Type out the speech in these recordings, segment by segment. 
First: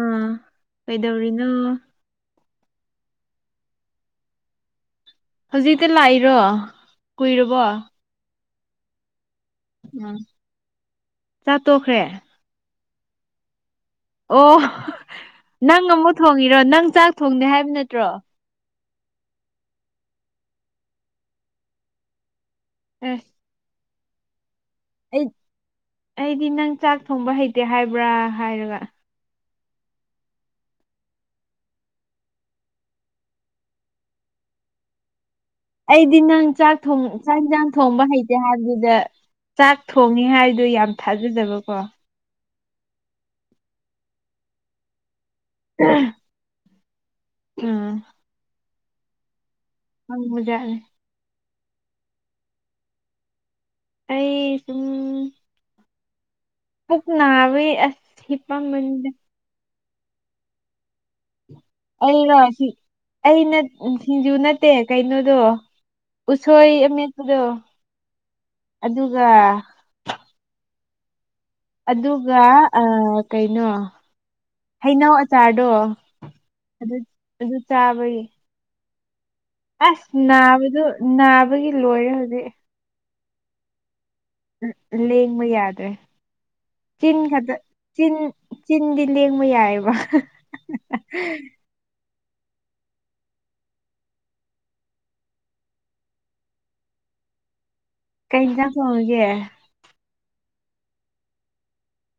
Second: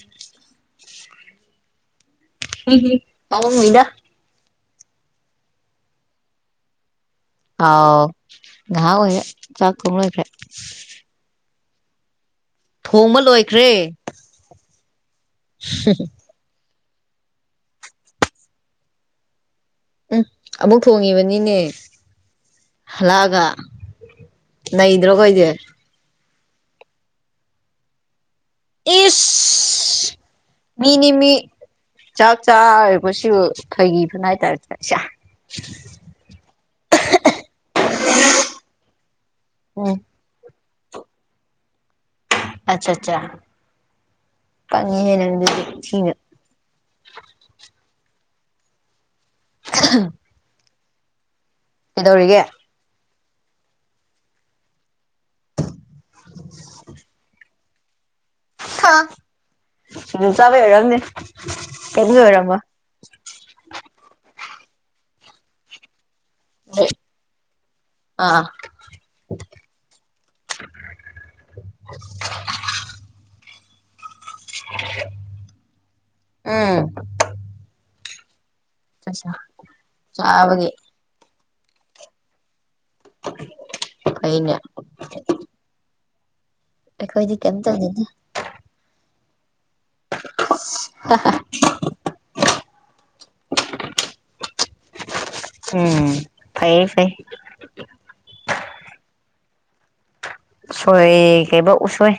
ꯑꯥ ꯀꯩꯗꯧꯔꯤꯅ ꯎꯝꯝꯥꯎ ꯃꯣꯏꯗ ꯍꯧꯖꯤꯛꯇ ꯂꯥꯛꯏꯔꯣ ꯀꯨꯏꯔꯕꯣ ꯉꯥꯎ ꯑꯣꯏ ꯆꯥꯛꯀ ꯑꯣꯏꯣꯏ ꯐ ꯆꯥꯠꯇꯣꯛꯈ꯭ꯔꯦ ꯊꯣꯡꯕ ꯂꯣꯏꯈ꯭ꯔꯦ ꯑꯣ ꯅꯪ ꯑꯃꯨꯛ ꯊꯣꯡꯉꯤꯔꯣ ꯅꯪ ꯆꯥꯛ ꯊꯣꯡꯅꯦꯦ ꯍꯥꯏꯕ ꯅꯠꯇ꯭ꯔꯣ ꯎꯝ ꯑꯃꯨꯛ ꯊꯣꯡꯉꯤꯕꯅꯤꯅꯦ ꯑꯁ ꯍꯂꯛꯑꯒ ꯅ ꯑꯩ ꯏ꯭ꯔꯣꯒꯣꯏꯗꯦ ꯑꯩꯗꯤ ꯅꯪ ꯆꯥꯛ ꯊꯣꯡꯕ ꯍꯩꯇꯦ ꯍꯥꯏꯕ꯭ꯔꯥ ꯍꯥꯏꯔꯒ ꯏꯁ ꯃꯤꯅꯤꯃꯤ ꯆꯥꯛ ꯆꯥꯒꯁꯨ ꯐꯩ ꯐꯅ ꯍꯥꯏꯇꯥꯔꯦ ꯆꯁ ꯑꯩꯗꯤ ꯅꯪ ꯆꯥꯛ ꯊꯣꯡ ꯆꯥꯛ ꯌꯦꯟꯁꯥꯡ ꯊꯣꯡꯕ ꯍꯩꯇꯦ ꯍꯥꯏꯕꯗꯨꯗ ꯆꯥꯛ ꯎꯝ ꯊꯣꯡꯉꯦ ꯍꯥꯏꯗꯨꯣ ꯌꯥꯝ ꯊꯥꯖꯗꯕꯀꯣ ꯑꯆꯥ ꯑꯆꯥꯉꯤꯅ ꯍ ꯍꯖꯔꯦ ꯏꯧꯒ ꯑꯩ ꯁꯝ ꯄꯨꯛ ꯅꯥꯎ ꯑꯁꯤꯁ ꯍꯄꯥ ꯃꯗ ꯍ ꯆꯕ ꯍꯥꯏꯅꯤ ꯑꯩꯅ ꯑꯩ ꯁꯤꯡꯖꯨ ꯅꯠꯇꯦ ꯀꯩꯅꯣꯗꯣ ꯎꯁꯣꯏ ꯑꯃꯦꯠꯇꯨꯗꯣ ꯑꯥ ꯑꯗꯨꯒ ꯑꯗꯨꯒ ꯀꯩꯅꯣ ꯍꯩꯅꯧ ꯑꯆꯥꯔꯗꯣ ꯎꯝ ꯑꯗꯨ ꯑꯗꯨ ꯆꯥꯕꯒꯤ ꯆꯥ ꯑꯁ ꯅꯥꯕꯗꯨ ꯅꯥꯕꯒꯤ ꯂꯣꯏꯔꯦ ꯍꯧꯖꯤꯛ ꯐꯩꯅꯦ ꯎꯝ ꯂꯦꯡꯕ ꯌꯥꯗ꯭ꯔꯦ ꯆꯤꯟ ꯑꯩꯈꯣꯏꯗꯤ ꯈꯗ ꯀꯩꯝ ꯇꯧꯗꯦꯗ ꯆꯤꯟ ꯆꯤꯟꯒꯤ ꯂꯦꯡꯕ ꯌꯥꯏꯑꯕ [inaudible] ꯎꯝ ꯐꯌꯦ ꯐꯩ ꯀꯩꯅꯅꯥ ꯐꯣꯡꯒꯦ ꯁꯣꯏ ꯀꯩꯕ ꯎꯁꯣꯏ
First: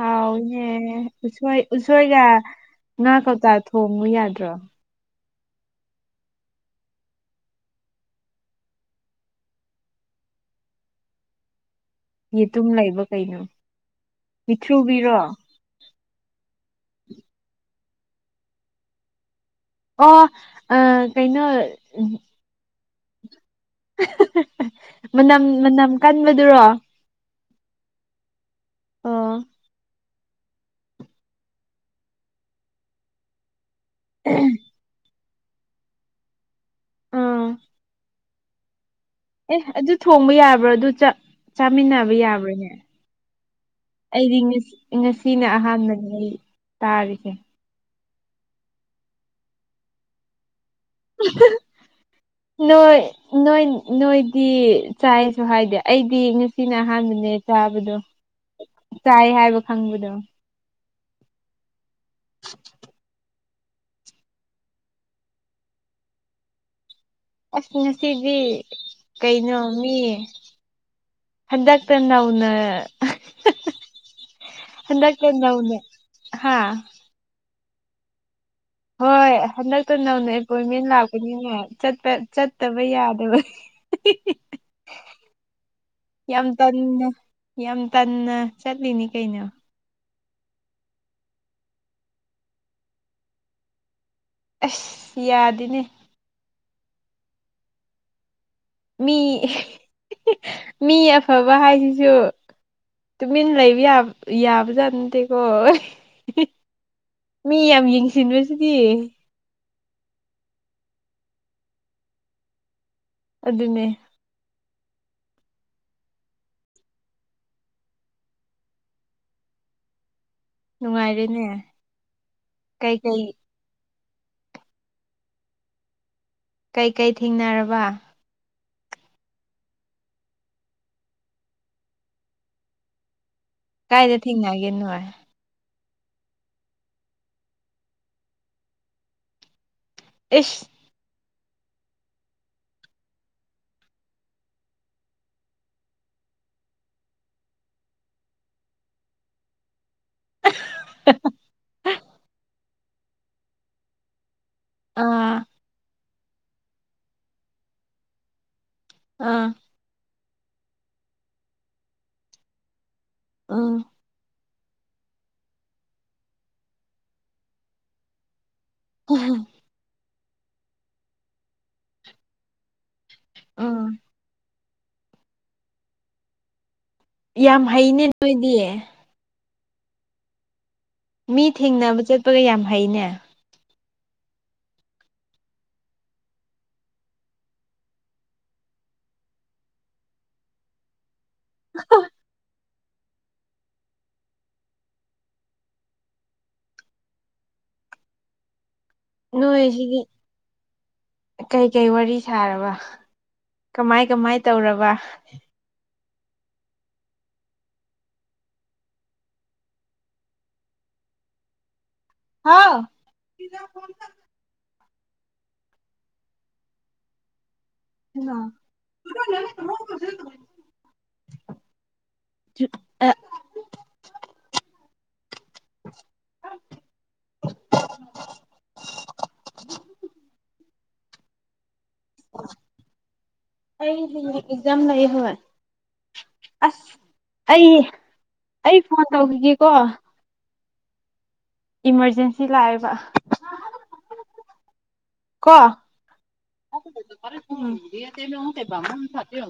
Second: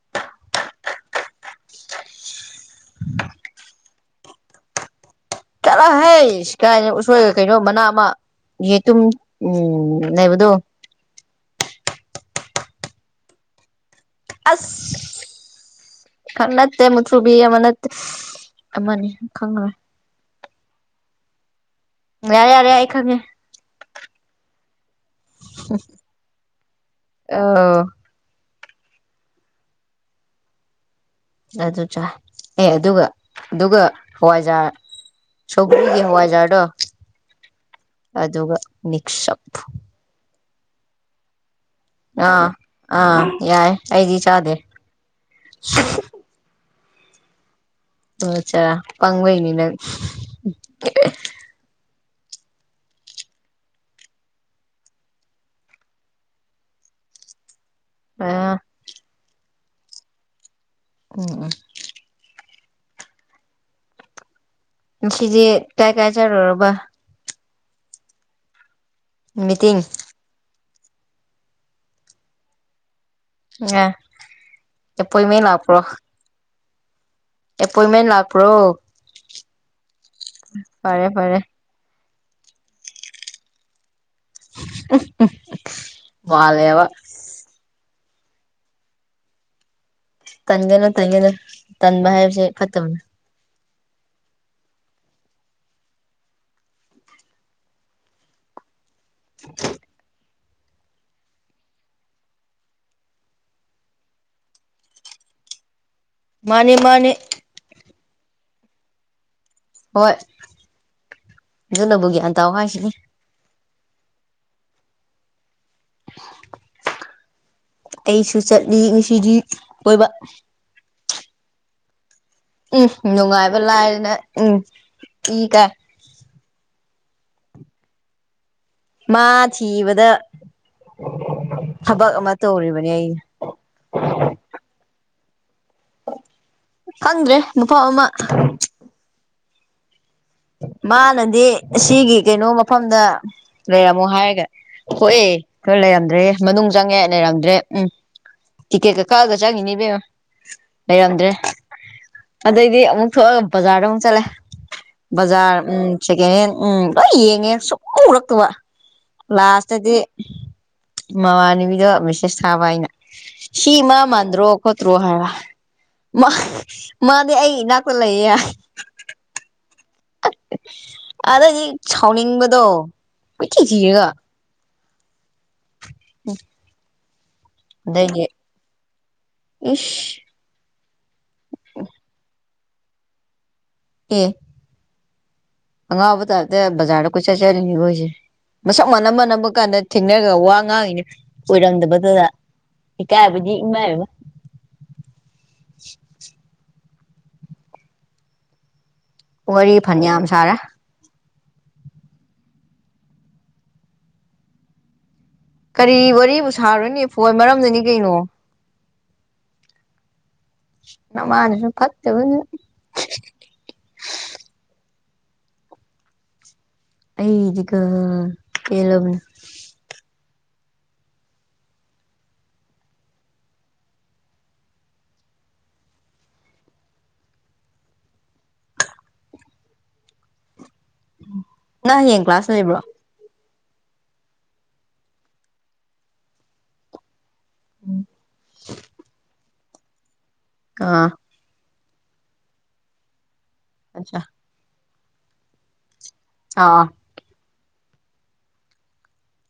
ꯍꯥꯎꯅꯦ ꯎꯁꯣꯏ ꯎꯁꯣꯏꯒ ꯉꯥ ꯀꯧꯇꯥ ꯊꯣꯡꯉꯨ ꯌꯥꯗ꯭ꯔꯣ ꯀꯔꯥ ꯍꯥꯏꯩꯁ ꯀꯥꯏ ꯎꯣꯏ ꯀꯩꯅꯣ ꯃꯅꯥ ꯑꯃ ꯌꯦ ꯇ ꯎꯝ ꯅꯕꯨꯗꯣ ꯌꯦꯇꯨꯝ ꯂꯩꯕ ꯀꯩꯅꯣ ꯑꯁ ꯃꯤꯊ꯭ꯔꯨꯕꯤꯔꯣ ꯈꯪ ꯅꯠꯇꯦ ꯃꯨꯊ꯭ꯔꯨꯕꯤ ꯑꯃ ꯅꯠꯇꯦ ꯑꯃꯅꯤꯅꯤ ꯈꯪ ꯑꯣ ꯑ ꯀꯩꯅꯣ ꯌꯥꯔꯦ ꯌꯥꯔꯦ ꯍꯥꯏꯏ ꯈꯪꯉꯦ ꯃꯅꯝ ꯃꯅꯝ ꯀꯟꯕꯗꯨꯔꯣ ꯑꯧ ꯑꯣ ꯑꯗꯨ ꯆ ꯑꯦ ꯑꯗꯨꯒ ꯑꯗꯨꯒ ꯍꯋꯥꯏꯖꯥꯔ ꯁꯒꯒꯤ ꯍꯋꯥꯖꯗꯣ ꯑꯝ ꯑꯗꯨꯒ ꯃꯤꯛꯁ ꯑꯞ ꯑꯦ ꯑꯗꯨ ꯊꯣꯡꯕ ꯌꯥꯕ꯭ꯔꯥ ꯑꯗꯨ ꯆꯥꯃꯤꯟꯅꯕ ꯑꯥ ꯌꯥꯕ꯭ꯔꯥꯅꯦ ꯑꯥ ꯌꯥꯏ ꯑꯩꯗꯤ ꯆꯥꯗꯦ ꯑꯩꯗꯤꯁꯤ ꯉꯁꯤꯅ ꯑꯍꯥꯟꯕꯅꯦ ꯑꯩ ꯇꯥꯔꯤꯁꯦ ꯎ ꯆꯔ ꯄꯪꯅꯤꯅ ꯎ ꯅꯣꯏ ꯅꯣꯏꯗꯤ ꯆꯥꯏꯁꯨ ꯍꯥꯏꯗꯦ ꯑꯩꯗꯤ ꯉꯁꯤꯅ ꯑꯍꯥꯟꯕꯅꯦ ꯆꯥꯕꯗꯣ ꯑ ꯆꯥꯏ ꯍꯥꯏꯕ ꯈꯪꯕꯗꯣ ꯑꯣ ꯑ [unintelligible] ꯁꯤꯖꯤꯦ ꯀꯥꯏ ꯀꯥꯏ ꯆꯔꯔꯣꯕ ꯑꯁ ꯉꯁꯤꯗꯤ ꯀꯩꯅꯣ ꯃꯤꯇꯤꯡ ꯃꯤꯌꯦ ꯍꯟꯗꯥꯛ ꯇꯅꯎꯅ ꯑꯦ ꯀ ꯑꯦꯄꯣꯏꯟꯃꯦꯟ ꯅꯎꯅꯦ ꯂꯥꯛꯄ꯭ꯔꯣ ꯍꯥ ꯑꯦꯄꯣꯏꯟꯃꯦꯟ ꯂꯥꯛ ꯍꯣꯏ ꯍꯟꯗꯛꯇ ꯅꯧꯅ ꯑꯦꯄꯣꯏꯟꯃꯦꯟ ꯐꯔꯦ ꯐꯔꯦ ꯂꯥꯛꯄꯅꯤꯅ ꯆꯠꯄ ꯆꯠꯇꯕ ꯌꯥꯗꯕ ꯌꯥꯝ ꯃꯥꯜꯂꯦꯕ ꯇꯟꯅ ꯌꯥꯝ ꯇꯟꯅ ꯆꯠꯂꯤꯅꯤ ꯀꯩꯅ ꯇꯟꯒꯅꯣ ꯇꯟꯒꯅ ꯇꯟꯕ ꯍꯥꯏꯕꯁꯦ ꯐꯠꯇꯕꯅꯦ ꯑꯁ ꯌꯥꯗꯅꯦ ꯃꯤ ꯃꯤ ꯑꯐꯕ ꯍꯥꯏꯁꯤꯁꯨ ꯇꯨꯃꯤꯟꯅ ꯂꯩꯕ ꯌꯥꯕ ꯌꯥꯕꯖꯥꯠ ꯅꯠꯇꯦꯀꯣꯣꯏ ꯃꯥꯅꯦ ꯃꯥꯅꯦ ꯃꯤ ꯌꯥꯝ ꯌꯦꯡꯁꯤꯟꯕꯁꯤꯗꯤ ꯍꯣꯏ ꯑꯗꯨꯨꯂꯕꯨꯒ꯭ꯌꯥꯟ ꯇ ꯍꯥꯏꯁꯤꯅꯤ ꯑꯗꯨ ꯑꯗꯨꯅꯦ ꯑꯩꯁꯨ ꯆꯠꯂꯤ ꯉꯁꯤꯗꯤ ꯀꯣꯏꯕ ꯅꯨꯡꯉꯥꯏꯔꯦꯅꯦ ꯎꯝ ꯀꯩꯀꯩ ꯅꯨꯡꯉꯥꯏꯕ ꯂꯥꯏꯗꯅ ꯎꯝ ꯏ ꯀꯥꯏ ꯀꯩꯀꯩ ꯊꯦꯡꯅꯔꯕ ꯃꯥ ꯊꯤꯕꯗ ꯊꯕꯛ ꯑꯃ ꯇꯧꯔꯤꯕꯅꯤ ꯑꯩꯅ ꯀꯥꯏꯗ ꯊꯦꯡꯅꯒꯦ ꯅꯣꯏ ꯈꯪꯗ꯭ꯔꯦ ꯅꯨꯄꯥ ꯑꯃ ꯏꯁ ꯃꯥ ꯅꯟ ꯗꯤ ꯑꯁꯤꯒꯤ ꯀꯩꯅꯣ ꯃꯐꯝꯗ ꯂꯩꯔꯝꯃꯣ ꯍꯥꯏꯔꯒ ꯊꯣꯛꯣꯛꯑꯦ ꯈꯣꯏ ꯂꯩꯔꯝꯗ꯭ꯔꯦ ꯃꯅꯨꯡ ꯆꯪꯉꯦ ꯂꯩꯔꯝꯗ꯭ꯔꯦ ꯎꯝ ꯇꯤꯛꯀꯦꯠꯀ ꯀꯛꯑꯒ ꯆꯪꯉꯤꯅꯦꯕꯦꯝ ꯂꯩꯔꯝꯗ꯭ꯔꯦ ꯑꯗꯩꯗꯤ ꯑꯃꯨꯛ ꯊꯣꯛꯑꯒ ꯕꯖꯥꯔꯗ ꯑꯃꯨꯛ ꯆꯠꯂꯦ ꯑꯥ ꯕꯖꯥꯔ ꯎꯝ ꯁꯦꯀꯦꯟ ꯍꯦꯟ ꯎꯝ ꯂꯣꯏ ꯌꯦꯡꯉꯦ ꯁꯨꯡ ꯎꯔꯛꯇꯕ ꯑꯥ ꯂꯥꯁꯇꯗꯤ ꯃꯃꯥꯟꯅꯕꯤꯗꯣ ꯃꯤꯁꯦꯁ ꯊꯥꯕ ꯍꯥꯏꯅ ꯎꯝ ꯁꯤꯤꯃꯥ ꯃꯗ꯭ꯔꯣ ꯈꯣꯠꯇ꯭ꯔꯣ ꯍꯥꯏꯔ ꯃꯥ ꯃꯥꯗꯤ ꯑꯩ ꯏꯅꯥꯛꯇ ꯂꯩꯌꯦ ꯌꯥꯔ ꯑꯗꯗꯤ ꯁꯥꯎꯅꯤꯡꯕꯗꯣ ꯀꯊꯤ ꯎꯝ ꯊꯤꯔꯒ ꯎꯝ ꯌꯥꯝ ꯍꯩꯅꯦ ꯅꯣꯏꯗꯤꯌꯦ ꯎꯁ ꯍꯥꯏꯩꯅꯦ ꯑꯦꯦ ꯑꯪꯉꯥꯎꯕ ꯇꯔꯗ ꯕꯖꯔ ꯀ ꯑꯆꯔ ꯑꯣꯏꯁꯦ ꯃꯁꯛ ꯃꯥꯟꯅꯝ ꯃꯥꯟꯅꯕ ꯀꯥꯟꯗ ꯊꯦꯡꯅꯔꯒ ꯋꯥ ꯉꯥꯡꯉꯤꯅ ꯑꯣꯏꯔꯝꯗꯕꯗꯨꯗ ꯍ ꯀꯥꯏ ꯏꯃꯕ ꯋꯥꯔꯤ ꯅꯣꯏꯁꯤꯗꯤ ꯐꯅꯌꯥꯝ ꯁꯥꯔꯦ ꯀꯩꯀꯩ ꯋꯥꯔꯤ ꯁꯥꯔꯕ ꯀꯃꯥꯏ ꯀꯃꯥꯏ ꯇꯧꯔꯕ ꯀꯔꯤ ꯋꯥꯔꯤꯕꯨ ꯁꯥꯔꯅꯦ ꯐꯣꯏ ꯃꯔꯝꯗꯨꯅꯤ ꯀꯩꯅꯣ ꯅꯃꯅꯦ ꯐꯠ ꯍꯥꯎ ꯑꯩꯗꯤꯒ ꯀꯂꯕꯅꯦ ꯑ [unintelligible] [unintelligible] ꯅꯪ ꯍꯌꯦꯡ ꯀ꯭ꯂꯥꯁꯅ ꯂꯩꯕ꯭ꯔꯣ ꯑꯩ ꯑꯦꯛꯖꯝ ꯂꯩꯥꯏ ꯍ ꯑꯁ ꯑꯩ ꯑꯩ ꯐꯣꯟ ꯇꯧꯈꯤꯒꯦꯀꯣ ꯑꯥ ꯏꯃꯥꯔꯖꯦꯟꯁꯤ ꯂꯥꯛꯑꯦꯕ ꯑꯆꯥ ꯀ ꯑꯥ ꯑꯥ ꯎꯝ ꯌꯦ ꯑꯃꯨ ꯀꯕꯥꯝꯃ ꯊꯗ